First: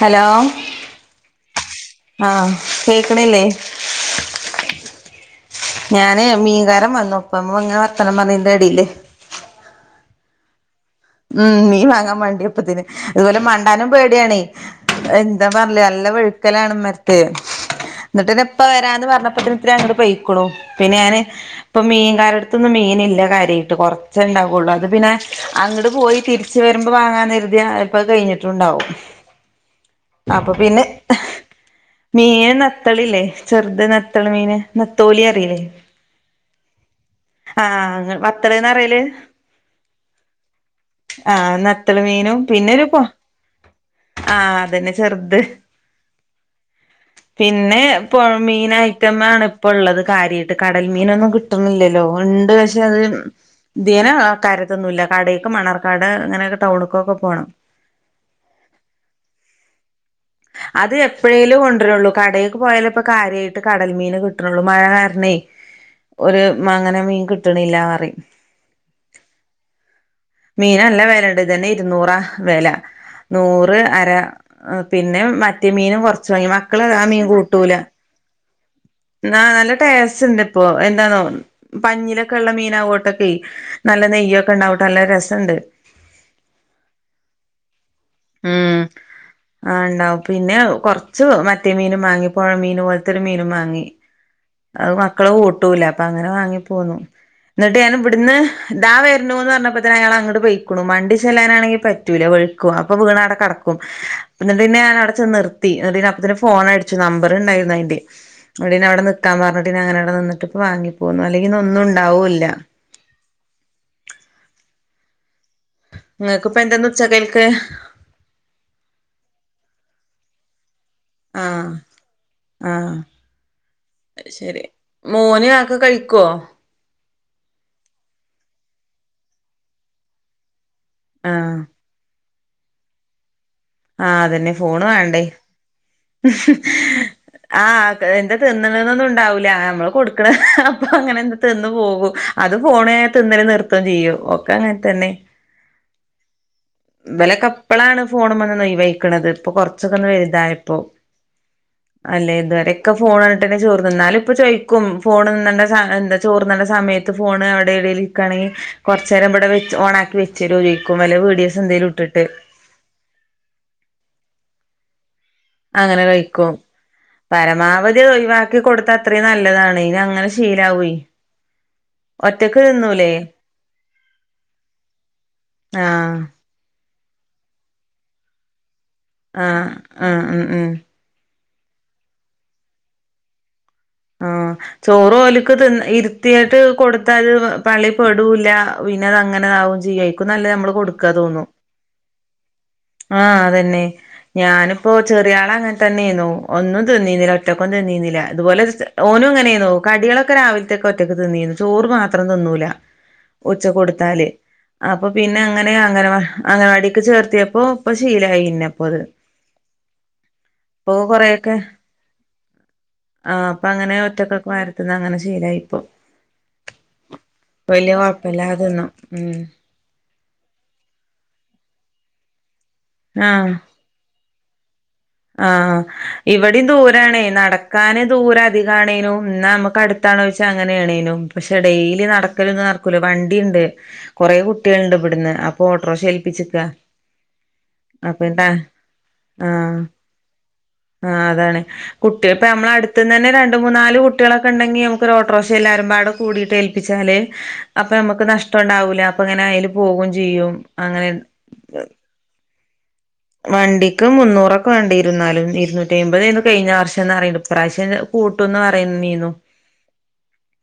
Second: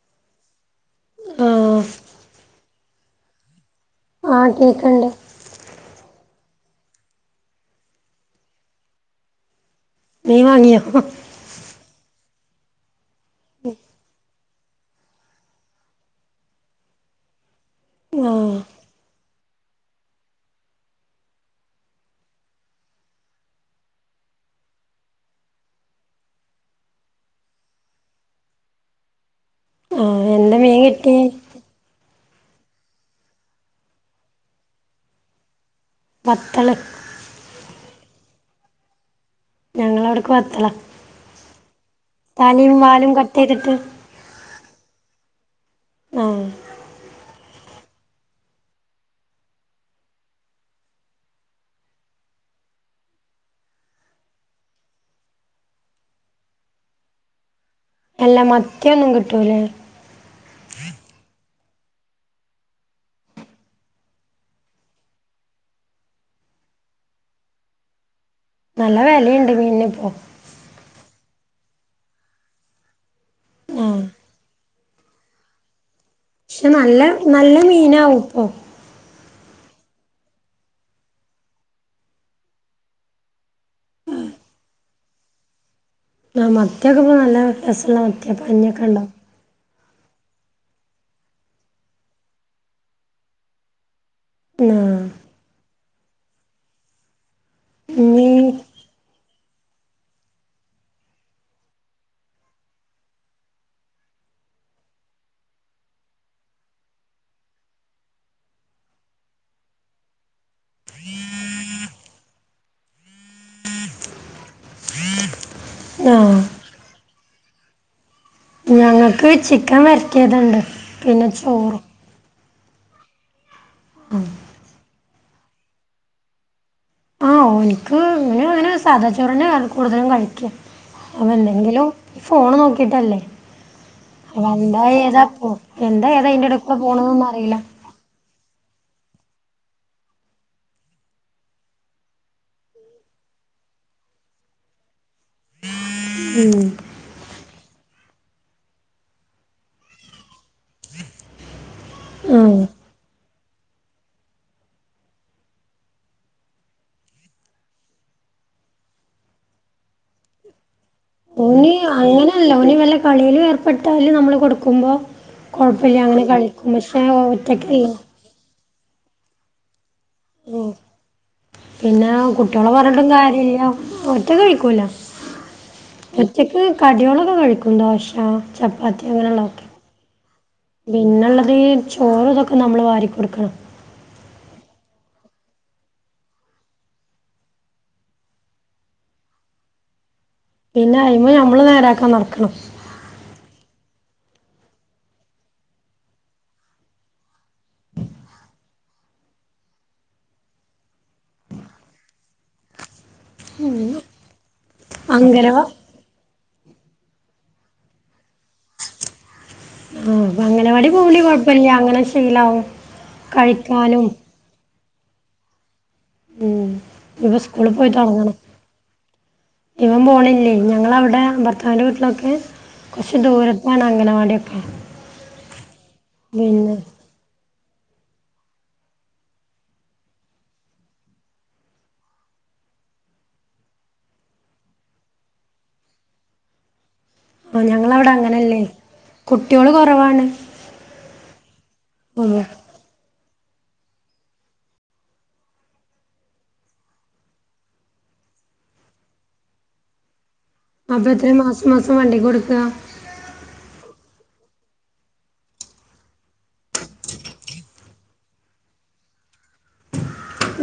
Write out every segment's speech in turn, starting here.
Hello? ആ.. ഹ്, ആഹ്, കേക്ക്ണ്ല്ലേ? ആഹ്, കേക്ക്ണ്ട്. ഞാന്, മീൻകാരം വന്നുപ്പം. ഞമ്മള് ങ്ങനെ, വർത്താനം പറഞ്ഞീന്റെ എടീല്. മീം വാങ്ങിയോ? ഉം. മീം വാങ്ങാൻ മണ്ടിയപ്പൊത്തിന്. അതുപോലെ, മണ്ടാനും പേടിയണേയ്. എന്താ പറഞ്ഞ്ലേ! നല്ല വെഴുക്കലാണ് മ്മർത്തെയ്. ന്നട്ടെന്നെ, ആഹ് ഇപ്പ വരാന്ന് പറഞ്ഞപ്പോത്തിന്, ഇത്തിരി അങ്ങോട്ട് പെയ്ക്ക്ണു. പിന്നെ, ഞാന് പ്പം മീൻകാരെട്ത്തൊന്നും മീനില്ല കാര്യായിട്ട്. കൊറച്ചേ ഇണ്ടാവുള്ളു. അത് പിന്നെ, അങ്ങ്ട് പോയി തിരിച്ചു വരുമ്പോ വാങ്ങാന്നെര്തിയ, ചെൽപ്പോ അത് കെഴിഞ്ഞിട്ടുണ്ടാവും. ആഹ് അപ്പൊ എന്താ മീൻ പിന്നെ [inaudible] കിട്ടി മീൻ നത്തളില്ലേ! ചെറുത്, നത്തള് മീന്. നത്തോലി അറീലെ? വത്തള്. ആഹ്, വത്തള് ന്നാറയല്? ഞങ്ങളവ്ട്ക്ക് വത്തളാ. ആഹ്, നത്തള് മീനും, തലയും പിന്നെരു പോ, വാലും കട്ട് ചെയ്തിട്ട് ആഹ്, അതെന്നെ ചെർത്. ആഹ്. [inaudible] പിന്നെ, പൊഴമീൻ ഐറ്റം ആണ് ഇപ്പൊള്ളത് കാര്യായിട്ട്. കടൽ മീനൊന്നും കിട്ടുന്നില്ലല്ലോ? ഉണ്ട്. പക്ഷെ, അത് ത്യേനെ കാര്യായിട്ടൊന്നും ഇല്ല. കടേക്ക് മണ്ണാർകാട്, അങ്ങനൊക്കെ ടൗണ്ക്കൊക്കെ പോണം. എല്ല, മത്തിയൊന്നും കിട്ടൂലേ? അത്, എപ്പഴേലും കൊണ്ടെരൊള്ളൂ. കടേക്ക് പോയാലെ പ്പൊ കാര്യായിട്ട് കടൽ മീന് കിട്ട്ണൊള്ളൂ, മഴ കാരണേയ്. ഓര് മ്മങ്ങനെ മീൻ കിട്ടണില്ലറിം. നല്ല വെലയുണ്ട് മീനിനിപ്പോ. മീന് നല്ല വെലൻണ്ട്, ഇതെന്നെ ഇരുന്നൂറാ വെല. നൂറ് ആഹ് അര പിന്നെ, മറ്റേ മീനും കുറച്ച് ക്ഷേ, നല്ല, നല്ല മീനാവോ പ്പൊ? ആഹ്, നല്ല ടേസ്റ്റ്ണ്ട് പ്പൊ. എന്താന്നോ! പഞ്ഞിലൊക്കെ ഉള്ള മീനാവോട്ടൊക്കെയ്, നല്ല നെയ്യൊക്കെ ഉണ്ടാവും. നല്ല രസണ്ട്. അഹ്. മത്തിയൊക്കെ പ്പൊ നല്ല രെസള്ള മ ഉം. ആ ഇണ്ടാവും പിന്നെ കുറച്ച് മറ്റേ മീന വാങ്ങി പുഴമീന പോലത്തെൊരു മീനും വാങ്ങി അത് ആഹ് മക്കള കൂട്ടൂല്ല അപ്പൊ അങ്ങനെ വാങ്ങി പോന്നു എന്നിട്ട് ഞാൻ ഇനി ഇവിടുന്ന് ദാ വരുണുന്ന് പറഞ്ഞപ്പോ തന്ന അയാൾങ്ങോട്ട് പോയിക്കണു വണ്ടി ചെല്ലാനാണെങ്കിൽ പറ്റൂല്ല [unintelligible] അ പ്പൊ വീണാവിടെ കടക്കും എന്നിട്ടിന്നെ ഞാൻ അവിടെചെ നിർത്തി എന്നിട്ടിന്നെ അപ്പത്തേന് ഫോൺ അടിച്ചു നമ്പർ ഉണ്ടായിരുന്നു അയിന്റെ അവിടെ അവിടെ നിക്കാൻ പറഞ്ഞിട്ട് അങ്ങന അവിടെ നിന്നട്ട്പ്പ വാങ്ങി പോകുന്നു അല്ലങ്കി ഇന്ന് ഒന്നും ഉണ്ടാവൂല്ല ആഹ് ഇങ്ങക്ക് ഇപ്പൊ എന്താ ഉച്ച കൽക്ക് ഞങ്ങൾക്ക് ചിക്കൻ വരട്ടിയത്ഉണ്ട് ആഹ് ആഹ് ശരി മോനെ ആക്കെ കഴിക്കോ ആഹ ഒന്ക്ക് ഇങ്ങനെ അങ്ങനെ സാദാ ചോറന്നെ ആ കൂടുതലും കഴിക്കാ അവ ആഹ് എന്തെങ്കിലും ഫോൺ നോക്കിട്ടല്ലേ ആഹ് അതന്നെ എന്താ ഫോണ് ഏതാ വേണ്ടേ പോ എന്താ ഏതാ ഇതിന്റഇടേക്കൂടെ പോണൊനൊന്നും അറിയില്ല ആഹ് എന്താ തിന്നണന്നൊന്നും ഉണ്ടാവില്ല നമ്മള് കൊടുക്കണ അപ്പൊ അങ്ങനെ തിന്നു പോകും അത് ഫോണിനയത്ത് തിന്നന നൃത്തം ചെയ്യോ ഒക്കെ അങ്ങനെ തന്നെ ഉം ഇവലൊക്കെ ഇപ്പളാണ് ഫോൺമ്മന്ന് ഒഴിവായിക്കണത് ഇപ്പൊ കൊറച്ചൊക്കെ ഒന്ന് വലുതായപ്പോ അല്ലേ ആഹ് ഇതുവരെ ഒക്കെ ഫോൺകണ്ട്ട്ടന്നെ ചോറ് നിന്നാലും ഇപ്പൊ ചോദിക്കും ഫോണ് നിന്ന എന്താ ചോർ തിന്നണ്ടേ സമയത്ത് ഫോൺ അവിടെ ഇവിടൽ ണെങ്കി കൊറച്ചെരം ഇവിടെ ഓണാക്കി വെച്ചരും ചോദിക്കും വല്ല വീഡിയോസ് എന്തേലും ഇട്ടിട്ട് ഒന് വല്ല കളീലും ഏർപ്പെട്ടാൽ നമ്മള് കൊടുക്കുമ്പോ കുഴപ്പല്ല അങ്ങനെ കളിക്കും പക്ഷേ ഒറ്റകെല്ലെ കൊടുത്ത അത്രയും നല്ലതാണ് പിന്നെ അങ്ങനെ ഉം. ശീലാവും പിന്നെ കുട്ടയോളെ പറഞ്ഞിട്ടും കാര്യമല്ല ഒറ്റക് കഴിക്കൂല ആഹ ഒറ്റക്ക് കടിയോളൊക്കെ കഴിക്കും ദോശ ചപ്പാത്തി അങ്ങനെയുള്ളൊക്കെ ആഹ് ആഹ് ഉം ഉം പിനെള്ളത് ചോറും ഇതൊക്കെ നമ്മൾ വാരി കൊടുക്കണം ആഹ് ചോറ് ഓലക്ക് തിന്ന ഇരുത്തിയിട്ട് കൊടുത്താത് പള്ളിൽ പെടൂല്ല പിന്നെ അത് അങ്ങന്നേ ആവും ചെയ്യായി നല്ലത് നമ്മള് പിന്നെ കൊടുക്കാ അയിമെ തോന്നും ഞമ്മള് നേരാക്കാൻ നടക്കണം ആ അതന്നെ ഞാനിപ്പോ ചെറിയ ആള അങ്ങനെ തന്നെഏനു ഒന്നും തിന്നുന്നില്ല ഒറ്റക്കും തിന്നുന്നില്ല ഇതുപോലെ ഓനും ഇങ്ങനെന്നു കടികളൊക്കെ രാവിലത്തൊക്കെ ഒറ്റക്ക് തിന്നിന്ന് ചോറ് മാത്രം തിന്നൂല ഉച്ചക് കൊടുത്താല് അപ്പൊ പിന്നെ അങ്കനവ അങ്ങനെ അങ്ങനെ അംഗനവാടിക്ക് ചേർത്തിയപ്പോ ഇപ്പൊ ശീലമായി പിന്നപ്പോ അത് ആ അപ്പ അങ്ങനെവാടി പോവങ്കി കൊറെയൊക്കെ കുഴപ്പില്ല അങ്ങനെ ശീലവും കഴി അപ്പ അങ്ങനെ ഒറ്റക്കൊക്കെ വാരിത്തിന്ന് അങ്ങനെ ശീലായിപ്പോ ഉം ഇവൻ സ്കൂള് പോയി വലിയ തൊടങ്ങണം കൊഴപ്പല്ലാതെ തിന്നും ഉം ഇവൻ പോണില്ലേ ഞങ്ങളവിടെ ഭർത്താവിന്റെ വീട്ടിലൊക്കെ കുറച്ച് ദൂരത്താണ് അംഗൻവാടി ഓക്കെ ആ ഇവിടും ദൂരണേ നട നടക്കാൻ ദൂര അധികാണെനും എന്നാ നമുക്ക് അടുത്തണേച്ചാൽ അങ്ങനൊണേനും പക്ഷെ ഡെയിലി നടക്കലും ന്ന് നടക്കില്ല വണ്ടിണ്ട് കൊറെേ കുട്ടികൾണ്ട് ഇവിടുന്ന് അപ്പൊ ഓട്ടോറിക്ഷ ഏൽപ്പിച്ചക്ക ആ ഞങ്ങളവിടെ അങ്ങനല്ലേയ് കുട്ടിയോളും കൊറവാണ് ആ അതാണ് കുട്ടി അതെ നമ്മള അടുത്തണ് അടുത്ത് തന്നെ രണ്ട് മൂന്ന നാല് കുട്ടികളൊക്കെ ഉണ്ടെങ്കി നമുക്ക് ഒട്ടോക്ഷ എല്ലാരും ബ്ബടെ കൂടിയിട്ട്ഏൽപ്പിച്ചാ നിലയിൽ അപ്പൊ നമുക്ക് നഷ്ടം ഉണ്ടാവൂല അപ്പ അങ്ങനെ അതിൽ പോകും ചെയ്യും അപ്പൊ അങ്ങനെ എത്ര മാസം മാസം വണ്ടി കൊടുക്കുക വണ്ടിക്ക് മുന്നൂറൊക്കെ വേണ്ടിരുന്നാലും ഇരുന്നൂറ്റിഅയിമ്പതായിരുന്നു കഴിഞ്ഞ വർഷന്ന് പറിണ്ട് ഇപ്രാവശ്യം കൂട്ടുംന്ന് പറയുന്നേന്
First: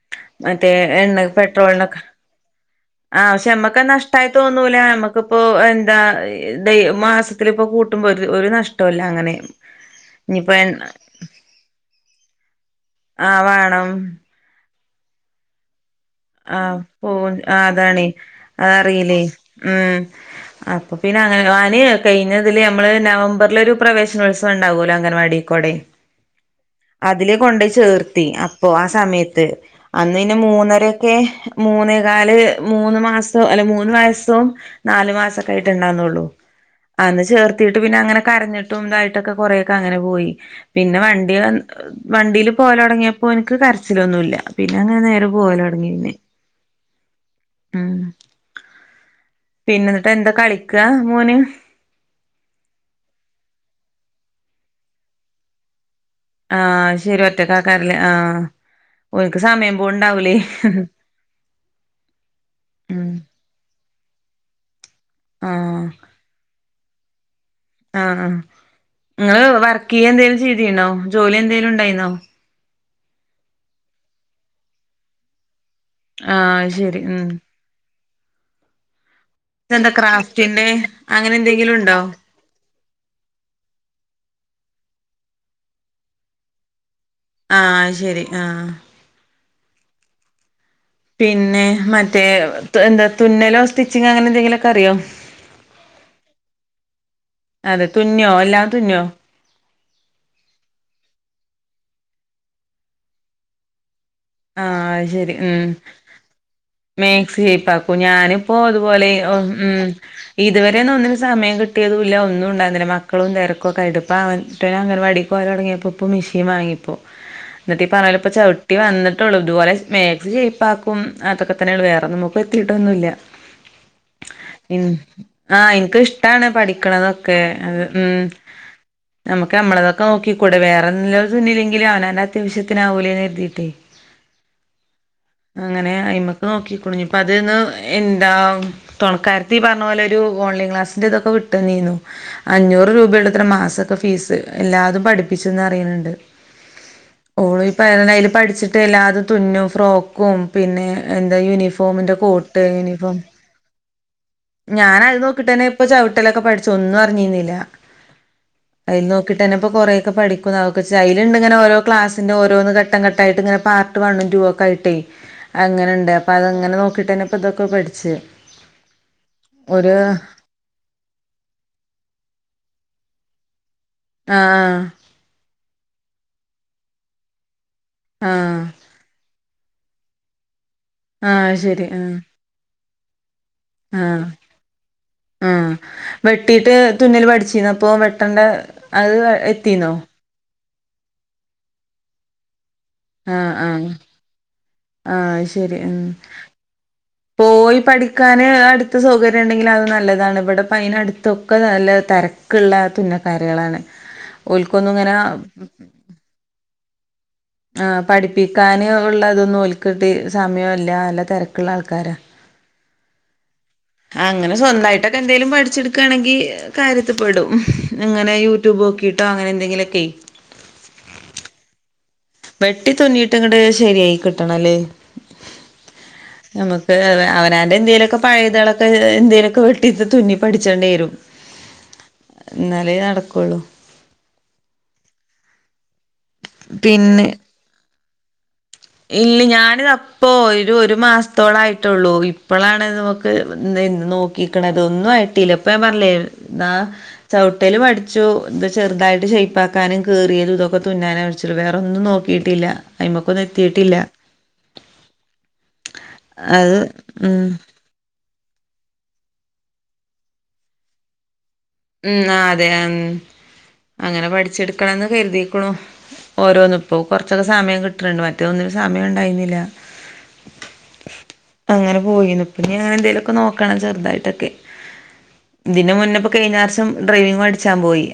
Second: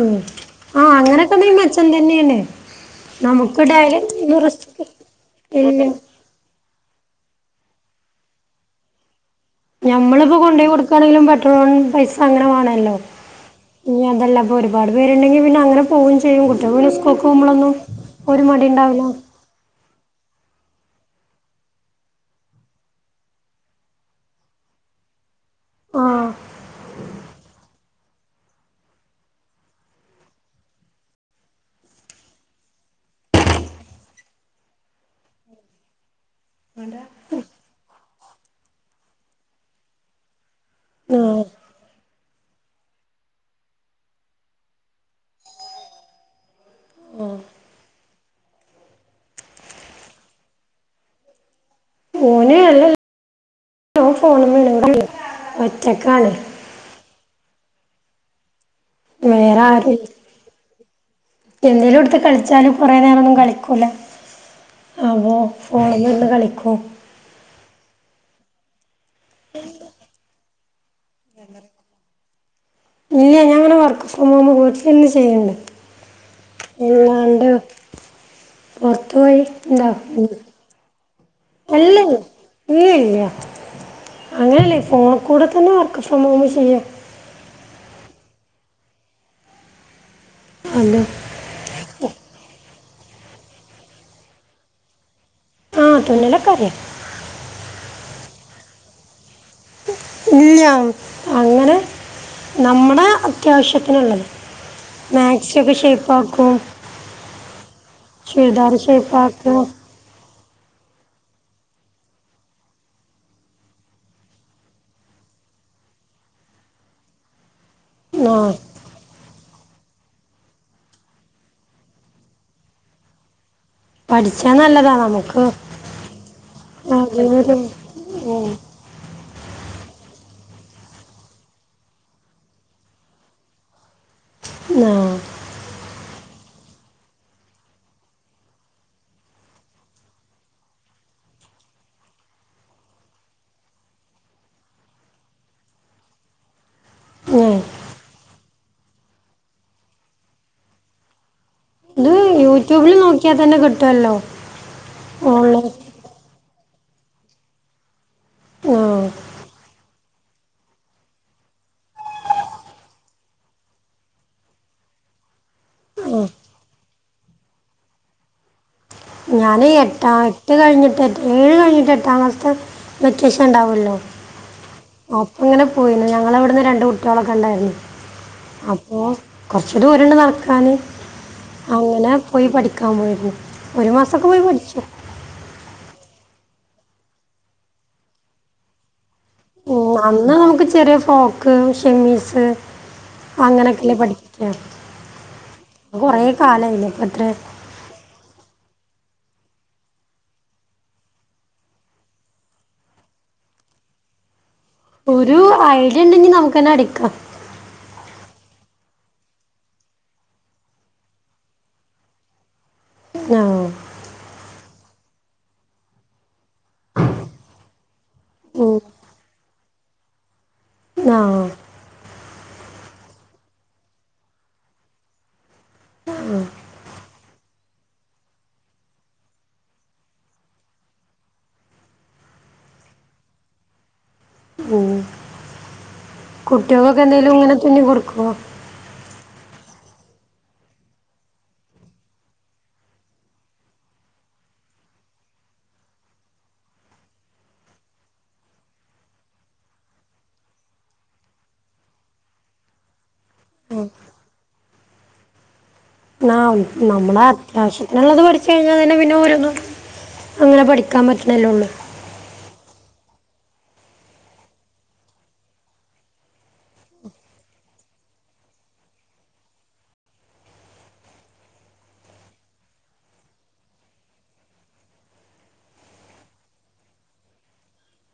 ഉം മറ്റേ ആഹ് എണ്ണ അങ്ങനൊക്കെണ്ടെങ്കി പെട്രോൾ മെച്ചം നോക്കെ തന്നെയാണ് ആ പക്ഷെ നമുക്ക് നമ്മക്ക് ഡയലി നഷ്ടമായി തോന്നൂല മ്മക്പോ ഇല്ല എന്താ ഇതായ മാസത്തിൽ ഇപ്പോ കൂട്ടുമ്പോ ഒരു ഒരു നഷ്ടല്ല അങ്ങനെ ഞമ്മൾ ഇപ്പോ ഇനിയിപ്പോ കൊടോയി എണ്ണ കൊടുക്കയാണെങ്കിലും പെട്രോള പൈസ അങ്ങനെ വേണല്ലോ ആഹ് വേണം ഇനി അതെല്ല അപ്പൊ ഒരുപാട് പേരുണ്ടെങ്കി പിന്നെ അങ്ങനെ പോകും ചെയ്യും കുട്ടികൾ ആഹ് ഒന്നും സ്കൂൾക്കു ഫോൺ ആഹ് പോമ്പോളൊന്നും അതാണേ ഒരു മടിണ്ടാവില്ല അതറിയില്ലേ ഉം അപ്പൊ പിന്നെ അങ്ങനെ ആന് കയിഞ്ഞതില് നമ്മള് നവംബറിലൊരു പ്രവേശനോത്സവം ഉണ്ടാവുല്ലോ അംഗൻവാടി കൊടെ ആഹ് അതില് കൊണ്ടയ് ചേർത്തി അപ്പോ ആ സമയത്ത് അന്ന് പിന്നെ മൂന്നര ഒക്കെ മൂന്നേകാല് മൂന്ന് മാസവും അല്ല മൂന്ന് വയസ്സും നാല് മാസൊക്കെയിട്ട് ഉണ്ടാവുന്നുള്ളു അന്ന് ചേർത്തിട്ട് പിന്നെ അങ്ങനെ കരഞ്ഞിട്ടും ഇതായിട്ടൊക്കെ കൊറെക്കെ അങ്ങനെ പോയി പിന്നെ വണ്ടി ആഹ് വണ്ടിൽ പോവൽ തുടങ്ങിയപ്പോൾ ഓന്ക് കരച്ചിലൊന്നുമല്ല പിന്നെ അങ്ങനെ നേരം പോവാലോടുങ്ങി നിന്ന് ഉം പിന്നെ എന്നിട്ട് എന്താ കളിക്കാ മോൻ മോൻ ഫോൺ മ്മേ ഒറ്റക്കാണ് ആഹ ശരി ഒറ്റക്കാക്കാരില്ലേ ആഹ് ഓൽക്ക് വേറെ സമയം ആരൂ പോവ്ണ്ടാവൂലേ എന്തേലും ഇടുത്ത് കളിച്ചാലും കൊറേ ഉം നേരം ഒന്നും കളിക്കൂല ആവോ ആഹ് ഫോണിൽ നിന്ന് കളിക്കൂ ആഹ് ആ നിങ്ങള് വർക്ക് ചെയ്യ എന്തേലും ചെയ്തീണോ ജോലി എന്തെലും ഉണ്ടായിന്നോ ഇല്ല ഞാങ്ങനെ വർക്ക് ഫ്രം ഹോം വീട്ടിലിന്ന് ചെയ്യണ്ട് ആഹ് അത് ശരി ഉം ഇല്ലാണ്ട് പുറത്തോയ് ഇതെന്താ ക്രാഫ്റ്റിന്റെ അങ്ങനെ എന്തെങ്കിലും ഉണ്ടോ അല്ലേ ഇ ഇല്ല അങ്ങനെയല്ലേ ഫോണ കൂടെ തന്നെ വർക്ക് ഫ്രം ഹോം ചെയ്യാം ആഹ് ശരി ആഹ് അത് പിന്നെ മറ്റേ എന്താ തുന്നലോ സ്റ്റിച്ചിങ്ങോ അങ്ങനെ എന്തെങ്കിലൊക്കെ അറിയോ ആഹ് തുന്നിലക്കാര്യ അതെ തുന്നോ എല്ലാം തുന്നോ ഇല്ല അങ്ങനെ നമ്മുടെ അത്യാവശ്യത്തിനുള്ളത് ആഹ് മാക്സി ഒക്കെ ഷേപ്പ് ആക്കും മേക്സ്പ്പാക്കും ഞാനിപ്പോ അതുപോലെ ഒ ഷേപ്പാക്കും ഉം ഇതുവരെന്നും ഒന്നിനും സമയം കിട്ടിയതും ഇല്ല ഒന്നും ഉണ്ടാന്നില്ല മക്കളും തെരക്കൊക്കെയായിട്ട് ഇപ്പൊ അവൻ- റ്റ അങ്ങനവാടി പോയതാണെങ്കി ഇ പ്പോ ഇപ്പൊ മെഷീൻ വാങ്ങിപ്പോ എന്നിട്ടി പറല്ലപ്പ ആ ചവിട്ടി വന്ന് ള്ളൂ ഇതുപോലെേ മാക്സിഷെയ്പ്പാക്കും അതൊക്കെ തന്നെയ വേറെൊന്നു [unintelligible] എത്തിയിട്ടൊന്നുമല്ല പഠിച്ചാൽ ഉം നല്ലതാ നമുക്ക് ആഹ് എനക്ക് ഇഷ്ടാണ് പഠിക്കണതൊക്കെ അതിനൊരു അത് ഉം നമുക്ക് നമ്മളതൊക്കെ നോക്കിക്കൂടെ വേറെല്ലതുന്നിലെങ്കില അവനവന്റെ അത്യാവശ്യത്തിനാവൂലേന്ന് എരുതിയിട്ടേ ആ അങ്ങനെ അയിമ്മക്ക് നോക്കിക്കോളിഞ്ഞുപ്പൊ അതന്ന് എന്താ തുണക്കാരത്തി പറഞ്ഞ പോലൊരു ഓൺലൈൻ ക്ലാസിന്റെ ഇതൊക്കെ വിട്ടുന്നീനു അഞ്ഞൂറ് രൂപയണ്ടത്ര മാസത്തെ ഫീസ് എല്ലാതും പഠിപ്പിച്ചുന്ന് അറിയണണ്ട് ഉം. ഓളോ ഇപ്പ [unintelligible] പഠിച്ചിട്ട് ല്ലാതെ തുന്നും ഫ്രോക്കും പിന്നെ എന്താ ഇത് യൂണിഫോമിന്റെ പോട്ട് യൂട്യൂബിൽ യൂണിഫോം നോക്കിയാൽ തന്നെ കിട്ടുമല്ലോ ഞാൻ അത് നോക്കിട്ട്ന്നെ ഓൺലൈൻ ഇപ്പ ചവിട്ടലൊക്കെ പഠിച്ച തൊന്നും അറിഞ്ഞിന്നില്ല ആ അൽ നോക്കിട്ട്ന്നെപ്പ കൊറേ ക്ക പഠിക്കുഅതൊക്കെ ചയിലണ്ടങ്ങന ഓരോ ക്ലാസിന്റെ ഓരോന്ന് ഘട്ടംഘട്ട് ഇങ്ങനെ പാർട്ട് വണ്ണും ടുഒക്കെ ആയിട്ടേ അങ്ങനെണ്ട് ആ അപ്പൊ അതങ്ങനെ നോക്കിട്ടന്നെപ്പ ഇതൊക്കെ പഠിച്ച് ഞാനേ ഒരു എട്ടാ എട്ട് കഴിഞ്ഞിട്ട് എ ഏഴ് കഴിഞ്ഞിട്ട് എട്ടാമത്തെ വെക്കേഷൻ ഉണ്ടാവല്ലോ ആഹ് അപ്പ ഇങ്ങനെ പോയിന് ഞങ്ങള ഇവിടുന്ന് രണ്ട് കുട്ടികളൊക്കെ ഉണ്ടായിരുന്നു ആഹ് അപ്പൊ പക്ഷെ ദൂരമുണ്ട് നടക്കാന് ആഹ് ശരി അങ്ങനെ ആഹ് പോയി പഠിക്കാൻ പോയിരുന്നു ഒരു മാസക്ക ആഹ് പോയി പഠിച്ചു ആഹ് വെട്ടീട്ട് തുന്നിൽ പഠിച്ചിന്ന അപ്പോ വെട്ടണ്ട അത് എത്തിന്നോ എന്നാൽ നമുക്ക് ചെറിയ ഫോക്ക് ഷിമീസ് ആഹ് ആഹ് ആഹ് അയ്ശരി ഉം കുറേ കാലമായില്ലേ ഇപ്പം എത്ര പോയി പഠി ക്കന് അടുത്ത സൗകര്യം ഉണ്ടെങ്കിൽ അത് നല്ലതാണ് ഇവിടെ പ്പ അയിനടുത്തൊക്കെ നല്ല തിര ക്കുള്ള തുന്നക്കാരുകളാണ് ഓല്ക്കൊന്നും ഒരു ഐഡിയ ഉണ്ടെങ്കി നമുക്ക്ന്നെ അടിക്കാം ആഹ് പഠിപ്പിക്കാന് ഉള്ളതൊന്നും ഒൽക്കട്ടി സമയമില്ല നല്ല തിരക്കുള്ള ആൾക്കാര ആഹ് അങ്ങനെ സ്വന്തമായിട്ടൊക്കെ എന്തെങ്കലും പഠിച്ചെടുക്കുകയാണെങ്കിൽ കാര്യത്തിൽപ്പെടും അങ്ങനെ യു ഉം, ട്യൂബ് നോക്കിട്ടോ അങ്ങനെന്തെങ്കിലൊക്കെയേ ആഹ് വെട്ടി തുന്നിയിട്ട് ഇങ്ങിട് ശെരിയായി കിട്ടണല്ലേ നമുക്ക് അവനാന്റെ എന്തേലൊക്കെ പഴയതളൊക്കെ എന്തേലൊക്കെ വെട്ടിട്ട് തുന്നി പഠിച്ചേണ്ടേ വരും എന്നാലെ നടക്കുള്ളൂ ഉം കുട്ടികൾക്കൊക്കെ പിന്നെ എന്തേലും ഇങ്ങനെ തുന്നി കൊടുക്കുവോ ഇല്ല ഞാനിത അപ്പോ ഒരു ഒരു മാസത്തോളം ആയിട്ടുള്ളൂ ഇപ്പോഴാണ് നമ ക്ക് നോക്കിക്കണത് ഒന്നും ആട്ടില്ല ഇപ്പ ഞാൻ പറഞ്ഞില്ലേ എന്ന ചവിട്ടല് പടിച്ചു ഇന്ത ചെറുതായിട്ട് ഷയിപ്പക്കാനും കേറിയതും ഇതൊക്കെ തുന്നാനും ച്ചൊള്ളൂ വേറൊന്നും നോക്കിട്ടില്ല അയിമക്കൊന്നും എത്തിട്ടില്ല ആഹ് നമ്മളെ അത്യാവശ്യം അങ്ങുള്ളത് പഠിച്ചു കഴിഞ്ഞാൽ തന്നെ പിന്നെ ഓരോന്നും അങ്ങനെ പഠിക്കാൻ പറ്റണേല്ലോ ഉള്ളൂ ഉം ആഹ് അതെ ഉം അങ്ങനെ പഠിച്ചെടുക്കണംന്ന് കരുതിക്കണു ഓരോന്ന് ഇപ്പൊ കൊറച്ചൊക്കെ സമയം കിട്ടിട്ടുണ്ട് മറ്റേത് ഒന്നിനും സമയം ഉണ്ടായിന്നില്ല പ്പം അങ്ങനെ പോയിന്നു ഇപ്പ നീ അങ്ങനെ എന്തേലുമൊക്കെ നോക്കണം ചെറുതായിട്ടൊക്കെ ഇതിന് മുന്നേപ്പം കഴിഞ്ഞർഷം ഡ്രൈവിങ് മടിച്ചാൻ പോയി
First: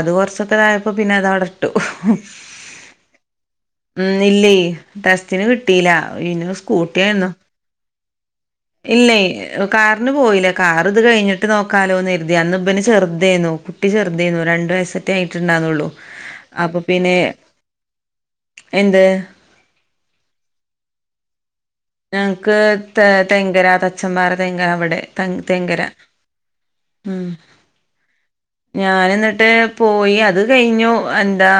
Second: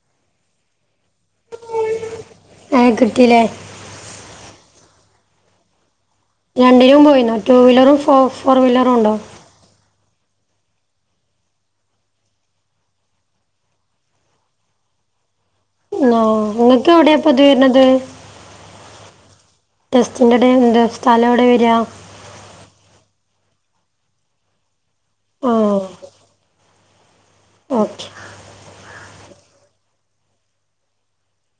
അത് കുറച്ചൊക്കെ ആയപ്പോ പിന്നെ അത് അവിടിട്ടു ഏഹ് കിട്ടീല്ലേ ഉം ഇല്ലേ ടെ സ്റ്റിന് കിട്ടീല ഇന രണ്ടിനും സ്കൂട്ടിയായിരുന്നു പോയിന്നോ ടു വീലറും ഫോ ഫോർ വീലറും ഉണ്ടോ ഇല്ലേ കാറിന് പോയില്ലേ കാർ ഇത് കഴിഞ്ഞിട്ട് നോക്കാലോന്ന് കരുതി അന്ന് പ്പന് ചെറുതായിനു കുട്ടി ചെറുതായിനു രണ്ട് വയസ്സെ ആയിട്ടുണ്ടന്നുള്ളു ആ അപ്പൊ നിങ്ങൾക്ക് പിന്നെ എവിടെയാ ഇപ്പ ഇത് വരുന്നത് എന്ത് ടെസ്റ്റിന്റെ ടെ എന്താ സ്ഥലം എവിടെ വര്യ ഞങ്ങക്ക് ത തെങ്കര തച്ചമ്പാറ തെങ്കര അവിടെ ത ആ തെങ്കര ഉം ഓക്കെ ഉ ഞാനെന്നിട്ട് പോയി അത് കഴിഞ്ഞു എന്താ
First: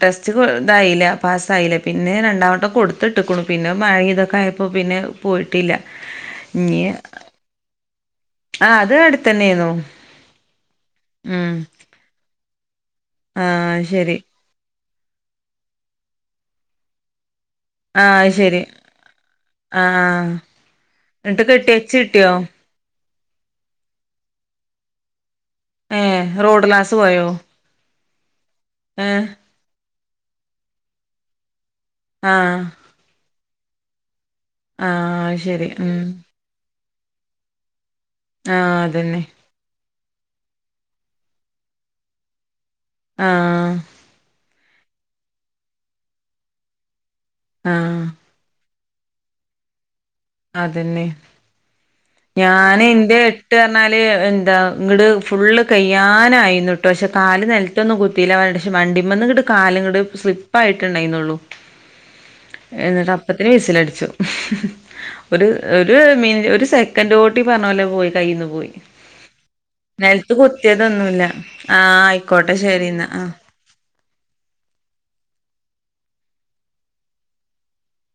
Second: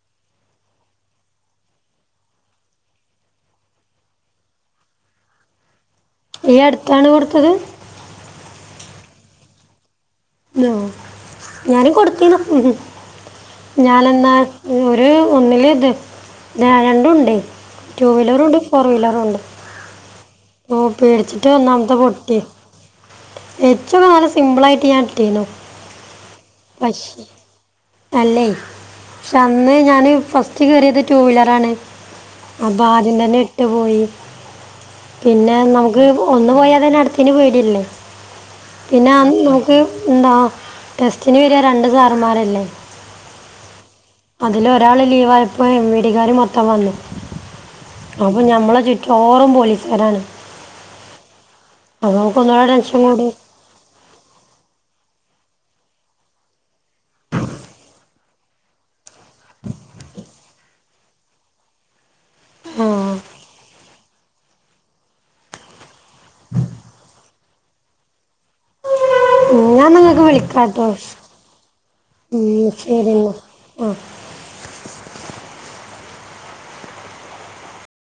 ടെസ്റ്റ് കോ ഇതായില്ല പാസ്സായില്ലേ പിന്നെ രണ്ടാ വട്ടം കൊടുത്തിട്ടക്കണു പിന്നെ മഴ ഇതൊക്കെ ആയപ്പോൾ പിന്നെ പോയിട്ടില്ല ഈ അടുത്താണ് കൊടുത്തത് ആഹ് അത് അടുത്തന്നെ ആയിന്നു ഓ ഞാന് കൊടുത്തിന്ന് ഉം ആ അത് ശരി ഞാനെന്ന ഒരു ഒന്നില ഇത് ആഹ് രണ്ടും ഉണ്ടേ ആ ടു അത് വീലറുണ്ട് ശരി ഫോർ വീലറുണ്ട് ആ ആ ഓ എന്നിട്ട് പേടിച്ചിട്ട് കെട്ടിയേച്ച് ഒന്നാമത്തെ കിട്ടിയോ പൊട്ടി ഏച്ചോക്ക നല്ല സിമ്പിൾ ആയിട്ട് ഞാൻ ഇിട്ടീനോ ഏ റോഡ് ലാസ് പോയോ അല്ലേ ഏ പക്ഷ അന്ന് ഞാന് ഫസ്റ്റ് കേറിയത് ടു വീലർ ആണ് ആ അപ്പ ആദ്യം തന്നെ ഇട്ട് പോയി ആ അത് പിന്നെ ശരി ഉം നമുക്ക് ഒന്ന് പോയാതന്നെ അടുത്തയ്ന് പേടി അല്ലേ ആ അതന്നെ പിന്നെന്ന് എന്താ ടെസ്റ്റിന് വരിക രണ്ട് സാറമാരല്ലേ ആ അതിൽ ഒരാൾ ലീവായപ്പോ എം വി ഡിക്കാർ മൊത്തം വന്നു ആഹ് അപ്പം നമ്മളെ ചുറ്റോറും പോലീസുകാരാണ് അതെന്നെ അപ്പോൾ നമുക്ക് ഒന്നുകൂടെ ഞൻ ടെൻഷൻ ഇന്റെ കൂടി ഇട്ട് പറഞ്ഞാൽ എന്താ ഇങ്ങട് ഫുള്ള് കയ്യാനായിരുന്നുട്ടോ പക്ഷെ കാല് നില ണ്ടാന്നും കുത്തിയില്ല വ പക്ഷെ വണ്ടിമ്മന്നിട്ട് കാല്ങ്ങട്ട് സ്ലിപ്പ് ആയിട്ട് ണ്ടായിരുന്നുള്ളു ആ എന്നിട്ട് അപ്പത്തിന് വിസിൽ അടിച്ചു ഒരു ഒരു മി ഒരു സെക്കന്റോട്ടി പറഞ്ഞ പോലെ പോയി കയ്യിന്ന് പോയി ഞാൻ നിങ്ങൾക്ക് നെൽത്ത് വിളിക്കാം കേട്ടോ കുത്തിയെതൊന്നുല്ല ആ ആയിക്കോട്ടെ ശരിന്നാ അ ഓഹ്